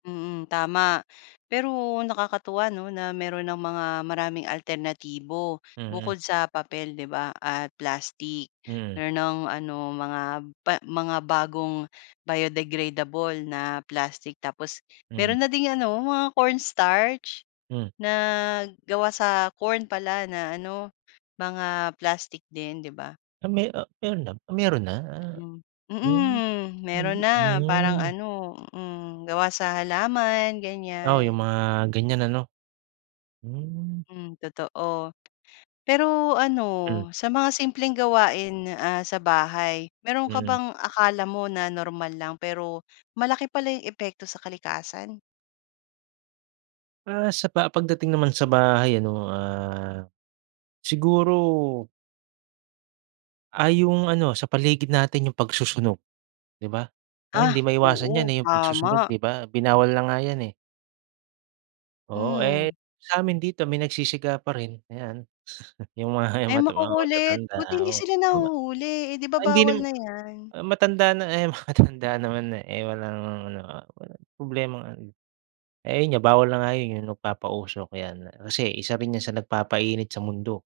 Mm, tama. Pero nakakatuwa, 'no, na meron ng mga maraming alternatibo, Mm. bukod sa papel, 'di ba, at plastic. Mm. Meron ng ano mga ba mga bagong biodegradable na plastic. Tapos, meron Mm. na ding ano mga cornstarch, Hmm. na gawa sa corn pala na ano, mga plastic din, 'di ba? Ah, me ah, meron na ah, meron na? Ah. Mm, Hmm. mhm meron [unintelligible] na. Parang na. ano hmm, gawa sa halaman Oo, yung ganyan. mga ganyan ano. Hmm. Hmm, totoo. Pero, ano Hmm. sa mga simpleng gawain, ah, sa bahay, meron ka Mm. bang akala mo na normal lang, pero malaki pala yung epekto sa kalikasan? Ah, sa pa pagdating naman sa bahay ano, ah, siguro ah yung ano, sa paligid natin yung pagsusunog, di ba? Ah, hindi Ah, maiwasan yan, oo, eh, yung pagsusunog, tama. di ba? Binawal na nga 'yan, eh. Oo. Hmm. Eh, sa'min dito may nagsisiga pa rin, ayan. Yung ma yung mga Ay mat yung mga makukulit. matatanda, Buti hindi oo. sila Ay ma nahuhuli, eh, 'di ba, ay hindi bawal naman na yan? matanda na eh, eh matatanda naman, eh. Eh, walang ano, ah, walang problemang ano eh, yun nga bawal na nga yun yung magpapausok ayan. Kasi, isa rin yan sa nagpapainit sa mundo.